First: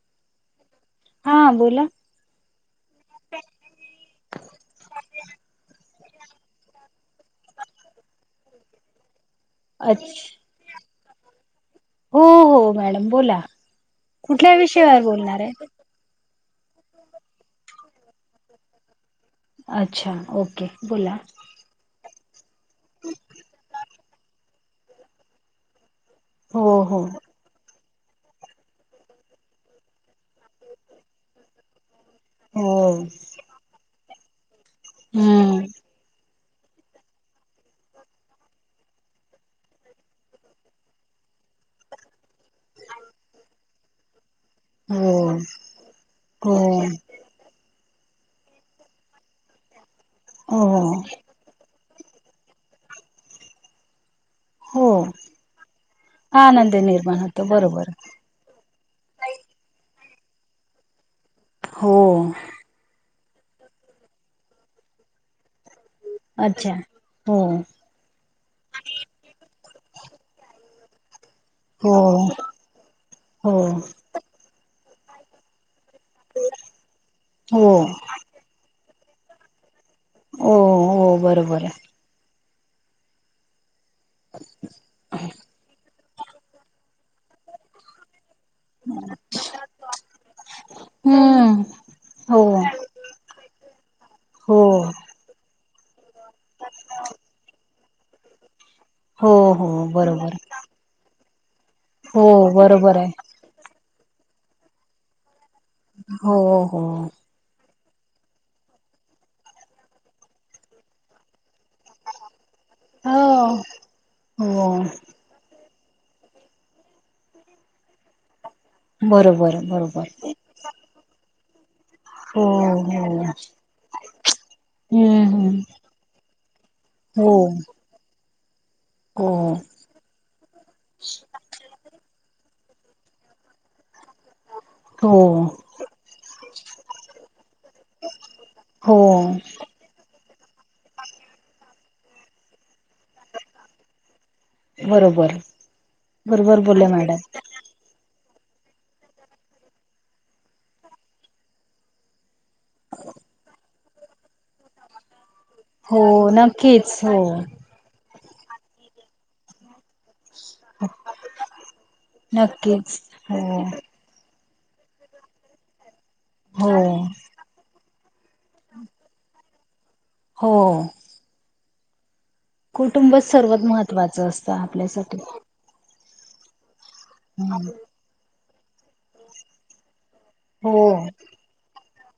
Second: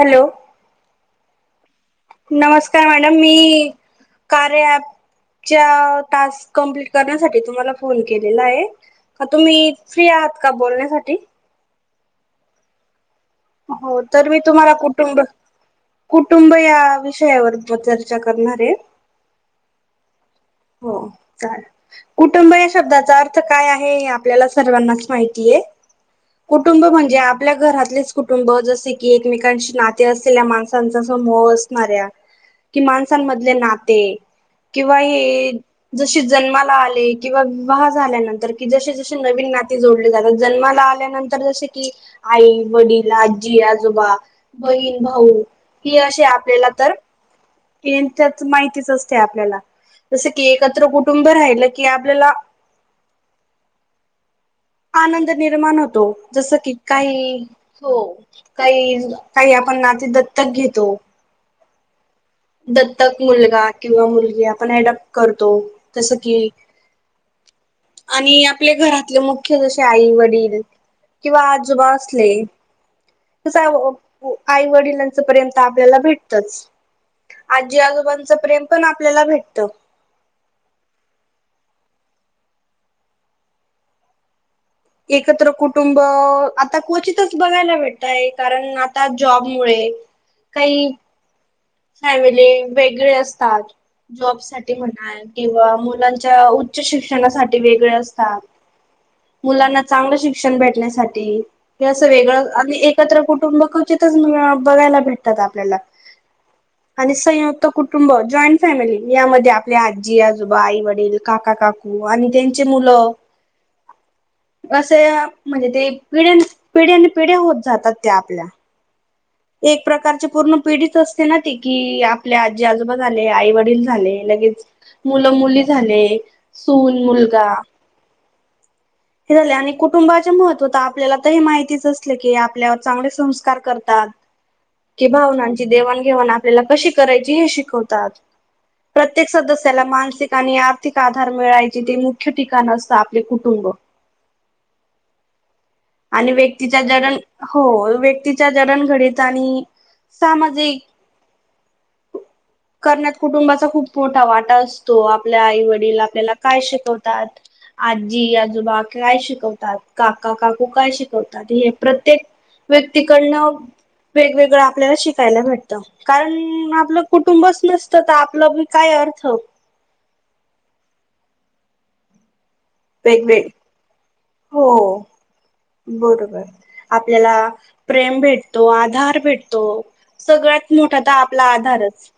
Hello हा बोल नमस्कार मॅडम मी कार्य अँप चा टास्क कंप्लीट करण्यासाठी तुम्हाला फोन केलेला आहे तुम्ही फ्री आ अच्छा हात का बोलण्यासाठी हो हो मॅडम बोला हो तर मी कुठल्या तुम्हाला विषयावर कुटुंब बोलणार आहे कुटुंब या विषयावर चर्चा करणारे अच्छा ओके बोला चालेल. कुटुंब या शब्दाचा अर्थ काय आहे हे आपल्याला सर्वांनाच माहितीये. हो कुटुंब हो म्हणजे आपल्या घरात कुटुंब जसे की एकमेकांशी नाते असलेल्या माणसांचा समूह असणाऱ्या हो कि माणसांमधले नाते किंवा हे हम्म जसे जन्माला आले किंवा विवाह झाल्यानंतर कि जसे जसे नवीन नाते जोडले जातात जन्माला आल्यानंतर तर जसे की आई, वडील, आजी, आजोबा बहीण, हो भाऊ ही असे हो आपल्याला तर त्यात माहितीच असते आपल्याला जस की एकत्र हो कुटुंब राहिलं. की आपल्याला हो आनंद निर्माण होतो जस की आनंद निर्माण काही होतो बरोबर हो काही काही नाती दत्तक घेतो. हो दत्तक मुलगा किंवा मुलगी आपण अडोपप्ट करतो. जस की अच्छा हो आणि आपल्या घरातले मुख्य जसे आई, वडील किंवा आजोबा हो असले हो त आई वडिलांच प्रेम आपल्याला भेटतच. हो आजी, आजोबांचं प्रेम पण आपल्याला भेटत. हो हो बरोबर आहे. अच एकत्र कुटुंब आता क्वचितच बघायला भेटतय. कारण आता जॉब मुळे काही हम्म हो फॅमिली वेगळे असतात जॉब हो साठी म्हणा किंवा मुलां उच्च शिक्षणासाठी वेगळे असतात. हो हो मुलांना चांगलं बरोबर शिक्षण भेटण्यासाठी हे असं हो वेगळं आणि बरोबर आहे एकत्र कुटुंब क्वचितच बघायला भेटतात आपल्याला हो हो आणि कुटुंब जॉईंट फॅमिली यामध्ये आपली आजी, आजोबा, आई, वडील, काका काकू आणि त्यांचे मुलं हो हो असं म्हणजे ते पिढ्या पिढ्यान पिढ्या होत जातात त्या आपल्या बरोबर एक बरोबर प्रकारची पूर्ण पिढित असते ना ती कि आपल्या हो आजी हो आजोबा झाले हम्म आई वडील झाले लगेच मुलं हम्म मुली झाले सून, हो मुलगा हो हे झाले आणि कुटुंबाच्या महत्त्व तर आपल्याला तर हे माहितीच असलं की आपल्यावर चांगले संस्कार करतात. कि हो भावनांची देवाणघेवाण आपल्याला कशी करायची हे शिकवतात. हो प्रत्येक सदस्याला मानसिक आणि आर्थिक आधार मिळाय. जिथे मुख्य ठिकाण असतं आपले कुटुंब. बरोबर. आणि बरोबर व्यक्तीच्या बोलले जडण, मॅडम हो व्यक्ती च्या जडण घडीत आणि सामाजिक करण्यात कुटुंबाचा खूप मोठा वाटा असतो. आप आपल्या आई वडील हो आपल्याला काय नक्कीच हो शिकवतात? आ जी आजोबा काय शिकवतात? काका काक कू काय शिकवतात हे प्रत्येक नक्कीच व्यक्तीकडनं हो वेगवेग गळं आपल्याला शिकायला भेटतं. कारण हो म आपलं कुटुंबच नसतं तर आपलं बी काय अर्थ हो.. कुटुंबच वेगवेग सर्वात महत्त्वाचं असतं हो आपल्यासाठी. बरोबर. आपल्याला हम्म. प्रेम भेटतो, आधार भेटतो. हो सगळ्यात मोठा त आपला आधारच.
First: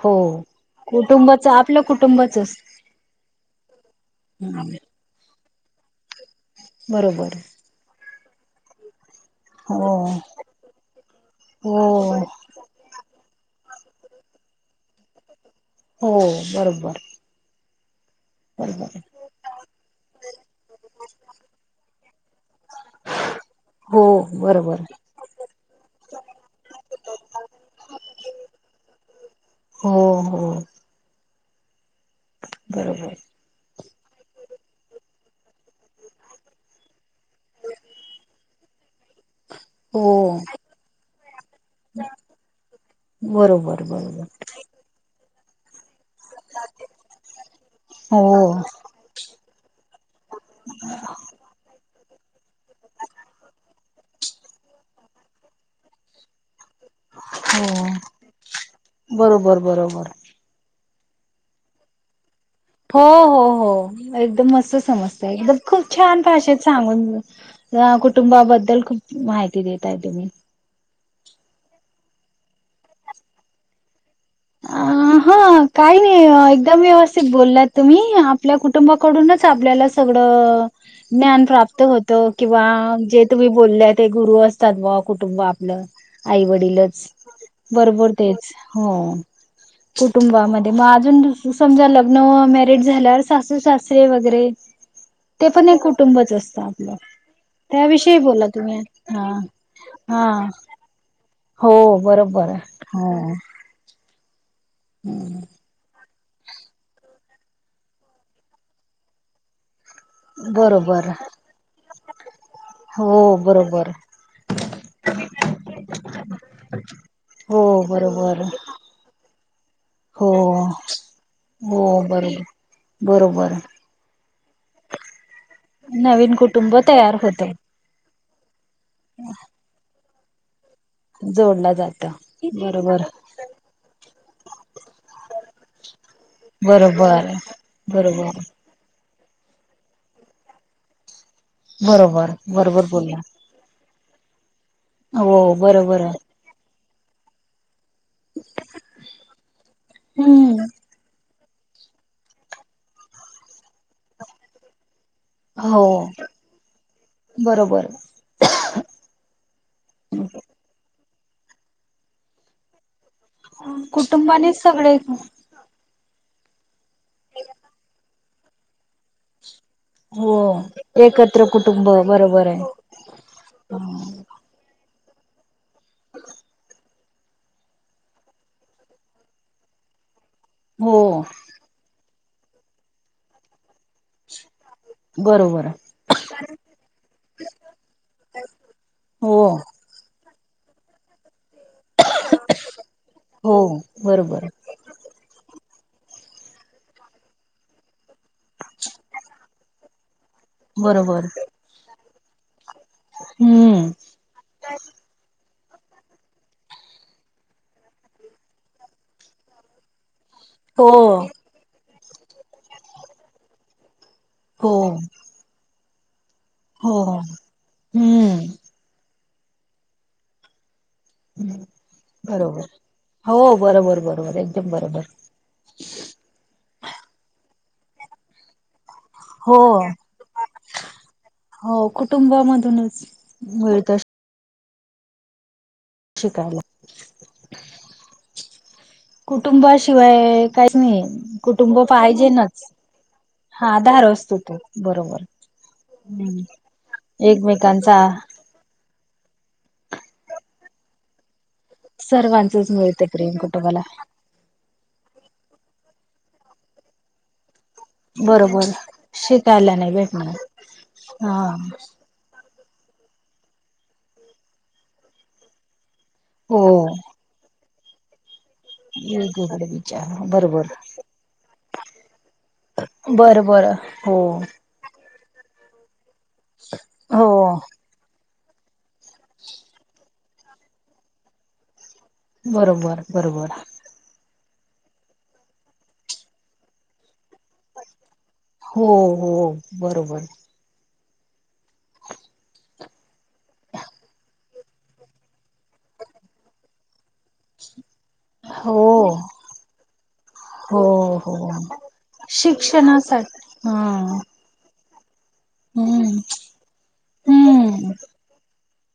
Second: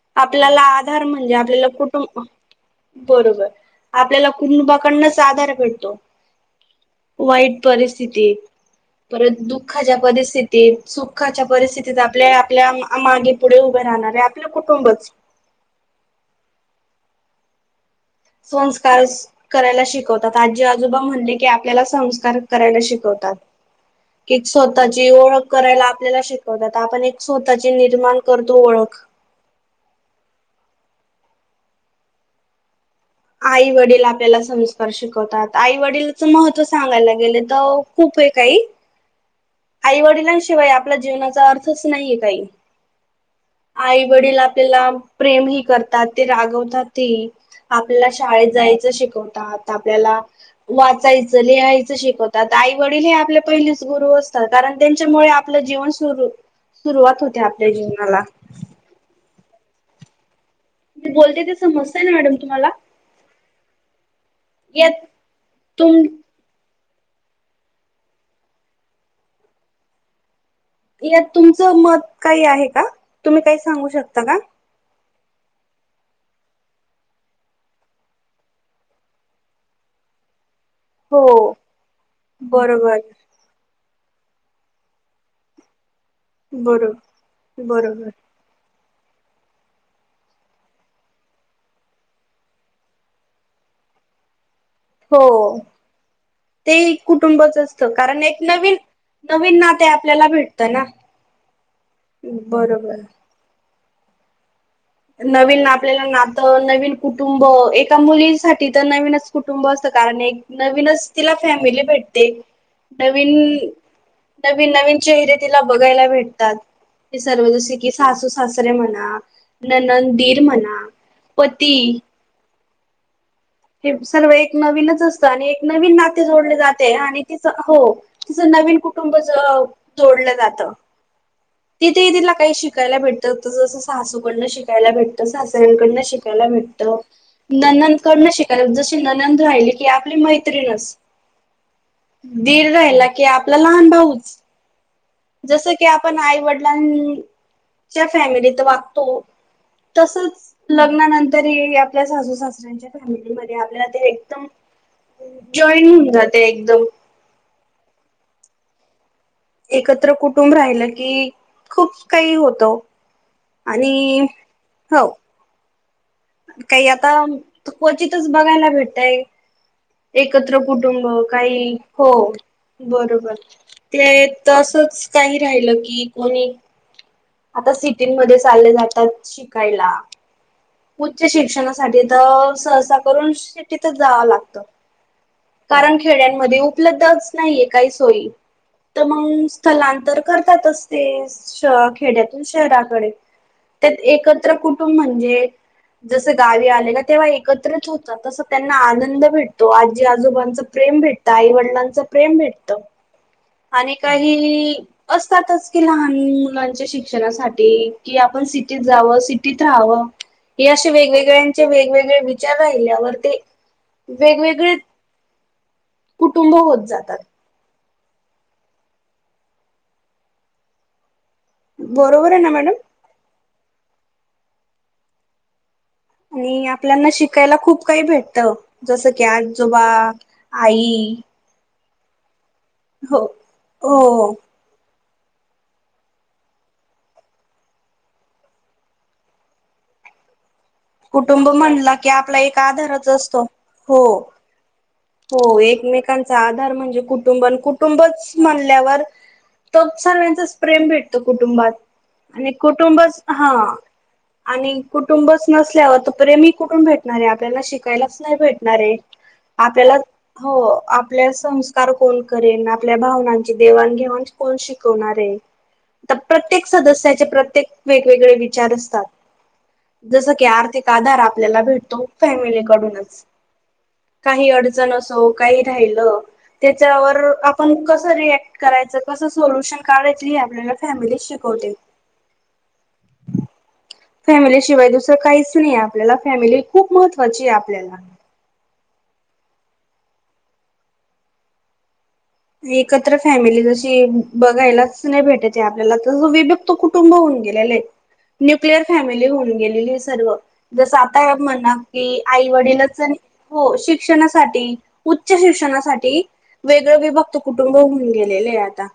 हो आपल्याला आधार म्हणजे कुटुंबाच आपल्याला आपलं कुटुंब. कुटुंबच असत बरोबर. आपल्याला कुनबाकडनंच आधार भेटतो. बरोबर वाईट परिस थीती परत हो दुःखाच्या परिस्थितीत, सुखाच्या हो परिस्थितीत आपल्या ए आपल्या मा.. मागे पुढे उभे राहणारे आपलं कुटुंबच. हो.. बरोब्बर. संस्कारस करायला शिकवतात. आजी आजोबा म्हणले की आपल्याला संस्कार करायला शिकव हो [inaudible] की बरोबर स्वतःची ओळख करायला आपल्याला शिकवतात. आपण एक सोताची निर्माण करतो ओळख. [unintelligible] हो.. हो. बरोबर. आई वडील आपल्याला संस्कार शिकवतात. आई वडीलचं महत्त्व सांगायला गेले त खूप ए काही. आई हो वडिलांशिवाय आपल्या जीवनाचा अर्थच नाहीये काही. बरोबर आई बरोबर वडील आपल्याला प्रेमही करतात ते रागवतातई. आपल्या हो शाळेत जायचं शिकवतात. आपल्याला वाचायचं, लिहायचं शिक आई वडील हे आपले पहिलेच गुरु असतात, कारण त्यांच्यामुळे आपलं जीवन सुरू सुरुवात होते आपल्या हो जीवनाला. बरोबर बरोबर. मी बोलतेय ते समजतंय ना मॅडम? तुम्हाला हो.. हो.. हो. एकदम मस्त यात समजतंय. ज खूप तुम छान भाषेत सांगून त्या कुटुंबाबद्दल खूप म्हहिती देताय तुम्ही. यात तुमचं मत काही आहे का? तुम्ही काही सांगू शकता का? अ हा.. काही नाइं. एकदम व्यवस्थित बोललात तुम्ही. आपल्या कुटुंबाकडूनच आपल्याला सगळं [inaudible] ज्ञान हो प्राप्त होतं, किंवा बरोबर जे तुम्ही बोलल्यांत ते गुरु असतात बॉ कुटुंब आपलं. आई बरो वडीलच. बरोबर तेच हो. [inaudible] कुटुंबामध्ये म अजून समजा लग्न व मॅरिड झाल्यावर सासू सासरे वगरे हो.. ते आपलं एक कुटुंबच असतं. त्याविषयी कारण एक बोला नवीन, तुम्ही हा नवीन नात ते हा आपल्याला भेटतं ना. हो.. बरोब्बर बरोबर हा. नवीन आपल्याला नातं नवीन कुटुंब एका मुलीसाठी तर नवीनच कुटुंब का बरोबर नवीनच तिला फॅमिली भेटते हो नवीन बरोबर नवीन नवीन चेहरे तिला बघायला भेटतात. हे सर्व हो जसे की सासू बरोबर सासरे म्हणा नणंद हो दिर म्हणा पती हो बरोबर बरोबर. हे सर्व एक नवीनच असतं, आणि एक नवीन नाते जोडले कुटुंब जाते, तयार आणि होत तिच हो तिचं नवीन कुटुंब ज जोडलं जात. जोडला तिथे जात तिला काही शिकायला बरोबर भेटत जसं सासूकडनं शिकायला भेटतं, सासऱ्यांकडनं शिक कायला भेटत, बरोबर नणंद कडन बरोबर शिकायला जस ननंद राहिली की आपली मैत्रिणच बरोबर दीड बरोबर राहिला बोलला की आपला लहान भाऊच. हो जस की बरोबर आपण आईवड न ज्या फॅमिलीत वागतो. तसच हम्म लग्नानं तरी आपल्या सासू सासर्यांच्या फॅमिलीमध्ये आपल्याला ते एकदम. हो जॉईन होऊन जाते. बरोबर एकत्र कुटुंब राहिलं की, खूप काही होतं. आणि कुटुंबानीच सगळे हो काही आता क्वचितच बघायला भेटतय. हो एकत्र कुटुंब एकत्र काही कुटुंब हो बरोबर आहे बरोबर ते तसच काही राहिलं की कोणी आता सिटीमध्ये चालले जातात. शिकायला हो उच्च शिक्षणासाठी सहसा करून शिटीत जावं लागतं. बरोबर कारण खेड्यांमध्ये उपलब्धच नाहीये. काही सोयी तर हो मग स्थलांतर करतातच ते श खेड्यातून शहराकडे, हो त्यात बरोबर एकत्र कुटुंब म्हणजे जस गावी आले ना, तेव्हा एकत्रच होतात. तस त्यांना आनंद भेटतो आजी आ आजोबांच प्रेम बरोबर भेटतं. आई वडिलांच प्रेम भेटतं. हम्म आणि काही असतातच लहान मुलांच्या शिक्षणासाठी कि आपण सिटीत जावं, सिटीत राहावं. हे हो असे वेगवेगळ्यांचे वेगवेगळे विचार राहिल्यावर ते हो वेगवेगळे कुटुंब होत हो जातात. हम्म. बरोबर आहे ना मॅडम? हो बरोबर बरोबर एकदम बरोबर. आणि आपल्याना शिकायला खूप काही भेटतं. जसं की हो आजोबा आई. हो कुटुंबामधूनच हो मिळत. हो शिकायल. कुटुंबाशिवाय काहीच नाही कुटुंब म्हणला की आपला एक पाहिजेनच आधारच असतो. हा हो आधार असतो तो बरोबर हो एकमेकांचा हम्म आधार म्हणजे कुटुंब एकमेकांचा कुटुंबच म्ह म्हणाल्यावर तोच सर्वचच प्रेम भेटत कुठ. कुटुंबात आणि सर्वांचच मिळते कुटुंबच प्रेम हा कुटुंबाला आणि कुटुंबच नसल्यावर तर प्रेमी कुठून भेटणार आहे आपल्याला शि त्यालाच नाही बरोबर भेटणारे शिकायला नाही आपल्याला भेटणार हो आपल्या हा संस्कार कोण करेल ना. आपल्या भावनांची देवाण घेवाण कोण शिकवणार आहे. हो प्रत्येक सदस्याचे प्रत्येक वेगवेगळे हगड बीचार [unintelligible] [inaudible] जस की आर्थिक आधार आपल्याला भेटतो फॅमिलीकडूनच बरं बरं हो काही अडचण कस काय राहील, त्याच्यावर हो आपण कस रियाक्ट करायचं कस सोल्युशन काढायचं ही आपल्याला फॅमिलीच शिकवते. बरोबर बरोबर. फॅमिली शिवाय दुसरं काहीच नाही आपल्याला, फॅमिली खूप महत्त्वाची आहे आपल्याला हो. हो. बरोबर. एकत्र फॅमिली जशी बघायलाच नाही भेटते आपल्याला, तस विभक्त कुटुंब होऊन गेलेल न्यूक्लिअर हो फॅमिली होऊन गेलेली सर्व, हो जस आता हो म्हणा की आई वडीलच शिक्षणासाठी हा शिक्षणासाठी, उच्च हम्म शिक्षणासाठी वेगळं विभाग कुटुंब हम्म होऊन गेलेले आता,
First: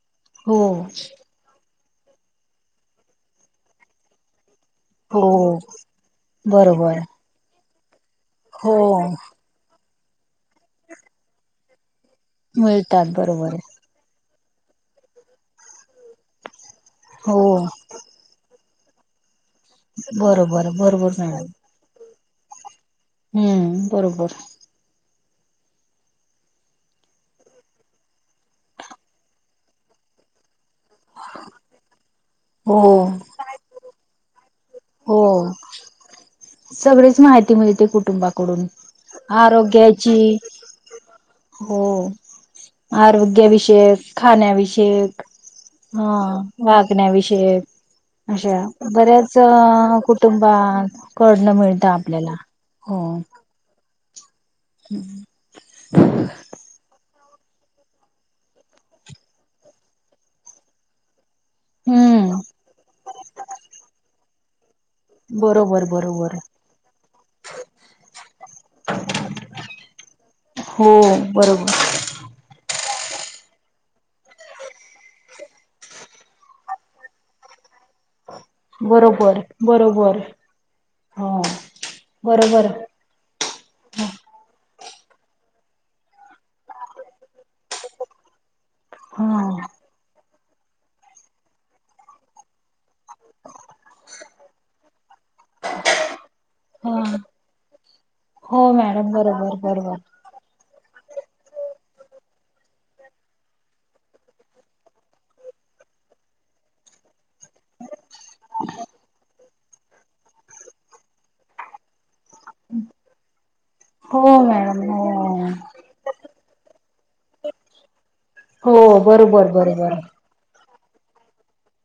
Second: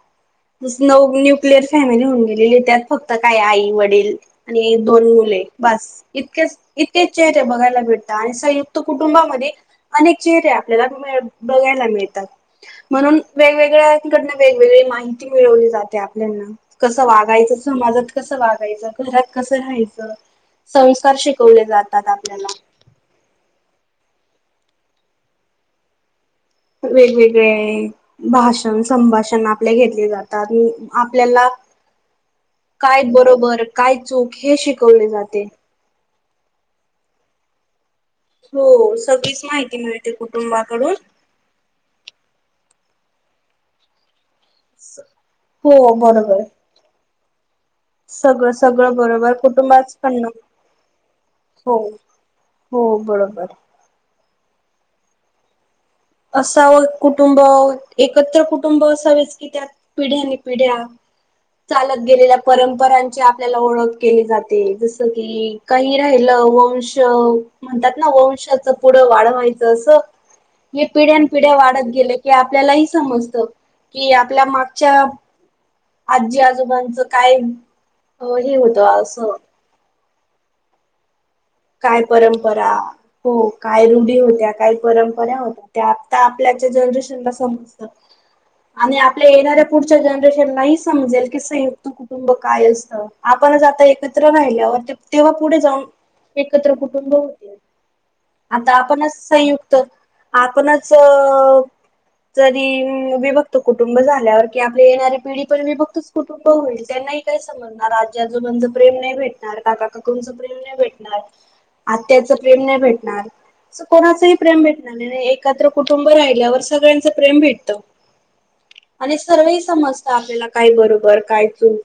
हो [unintelligible] न्युक्लिअर फॅमिली होऊन गेलीली, त्यात फक्त काय आई वडील आणि दोन हो मुले बास, इतकेच बरोबर इतकेच चेहरे बघायला भेटतात आणि हो संयुक्त कुटुंबामध्ये अनेक चेहरे आपल्याला मिळ बघायला मिळतात मिळतात म्हणून बरोबर वेगवेगळ्या घ [unintelligible] वेगवेगळी माहिती मिळवली जाते आपल्यांना, कसं हो वागायचं, समाजात कसं वागायचं घरात कसं राहायचं, बरोबर बरोबर संस्कार मॅडम शिकवले जातात आपल्याला हम्म, बरोबर. वेगवेगळे भाषण संभाषण आपले घेतले जातात आपल्याला हो काय बरोबर, काय चूक, हे शिकव हो. सगळीच माहिती मिळते कुठे कुटुंबाकडून. हो सगळीच माहिती मिळते आरोग्याची, कुटुंबाकडून. हो आरोग्याविषयक, खाण्याविषयक, हो हा. बरोबर वागण्याविषयक सगळं अशा सगळं बऱ्याच बरोबर कुटुंबाच पण कुटुंबात पडण हो मिळत आपल्याला, हो. [unintelligible] [inaudible] असाव कुटुंब एकत्र कुटुंब असावेच, की त्यात पिढ्याने पिढ्या चालत गेलेल्या हम्म परंपरांची आपल्याला ओळख केली जाते, जस की जस की, बरोबर काही बरोबर राहिलं वंश म्हणतात ना, वंशाचं पुढं वाढवायचं असं हे हो पिढ्यान पिढ्या बरोबर वाढत गेल की आपल्याला [unintelligible] समजत की आपल्या मागच्या आजी आजोबांचं काय हे होतं असं बरोबर बरोबर हो काय बरोबर परंपरा, हो काय रूढी होत्या काय परंपरा होत्या, आता आपल्याच्या जनरेशनला समजत आणि हा आपल्या येणाऱ्या पुढच्या जण [unintelligible] समजेल संयुक्त कुटुंब काय असत? आपण एकत्र राहिल्यावर तेव्हा पुढे जाऊन एकत्र कुटुंब हा होते. हो आता मॅडम आपणच बरोबर संयुक्त बरोबर आपणच जरी विभक्त कुटुंब झाल्यावर कि, आपली येणारी पिढी पण विभक्तच कुटुंब होईल नाही काय भेटणार आजी-आजोबांचं प्रेम नाही भेटणार, काका-काकूंचं प्रेम नाही भेटणार. आत्याच प्रेम नाही भेटणार. हो कोणाचही प्रेम मॅडम भेटणार नाही, हो एकत्र कुटुंब राहिल्यावर सगळ्यांच प्रेम भेटत. हो. आणि बरोबर सर्वही बरोबर समजत आपल्याला. काही बरोबर काय चूक.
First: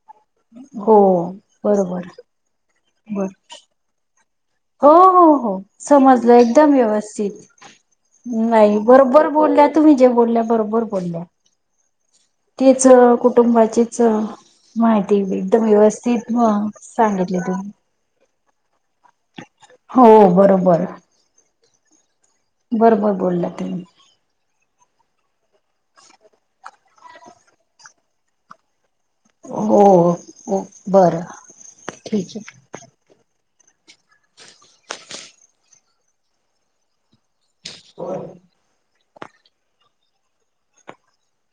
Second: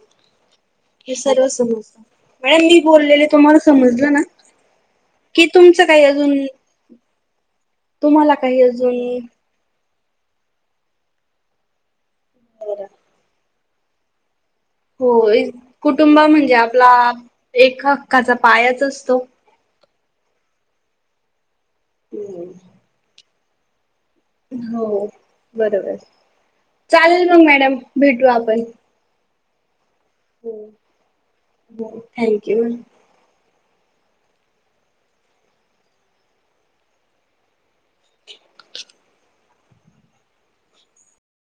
हो हे सर्व समजत. बरोबर मॅडम मी बोललेले बर तुम्हाला समजलं ना? हो. हो. की हो तुमचं काही समजलं अजून एकदम व्यवस्थित. तुम्हाला काही नाही अजून बरोबर बोलल्या तुम्ही जे बोलल्या बरोबर बोलल्या. तेच कुटुंबाचेच हो. एक कुटुंब म्हणजे आपला सांगितली तुम्ही एक हक्काचा पायाच असतो. हो बरोबर. बरोबर बोलला तुम्ही. हो बरोबर. चालेल मग मॅडम भेटू आपण. हो बर हो, ठीक हे. थँक्यू. कोण?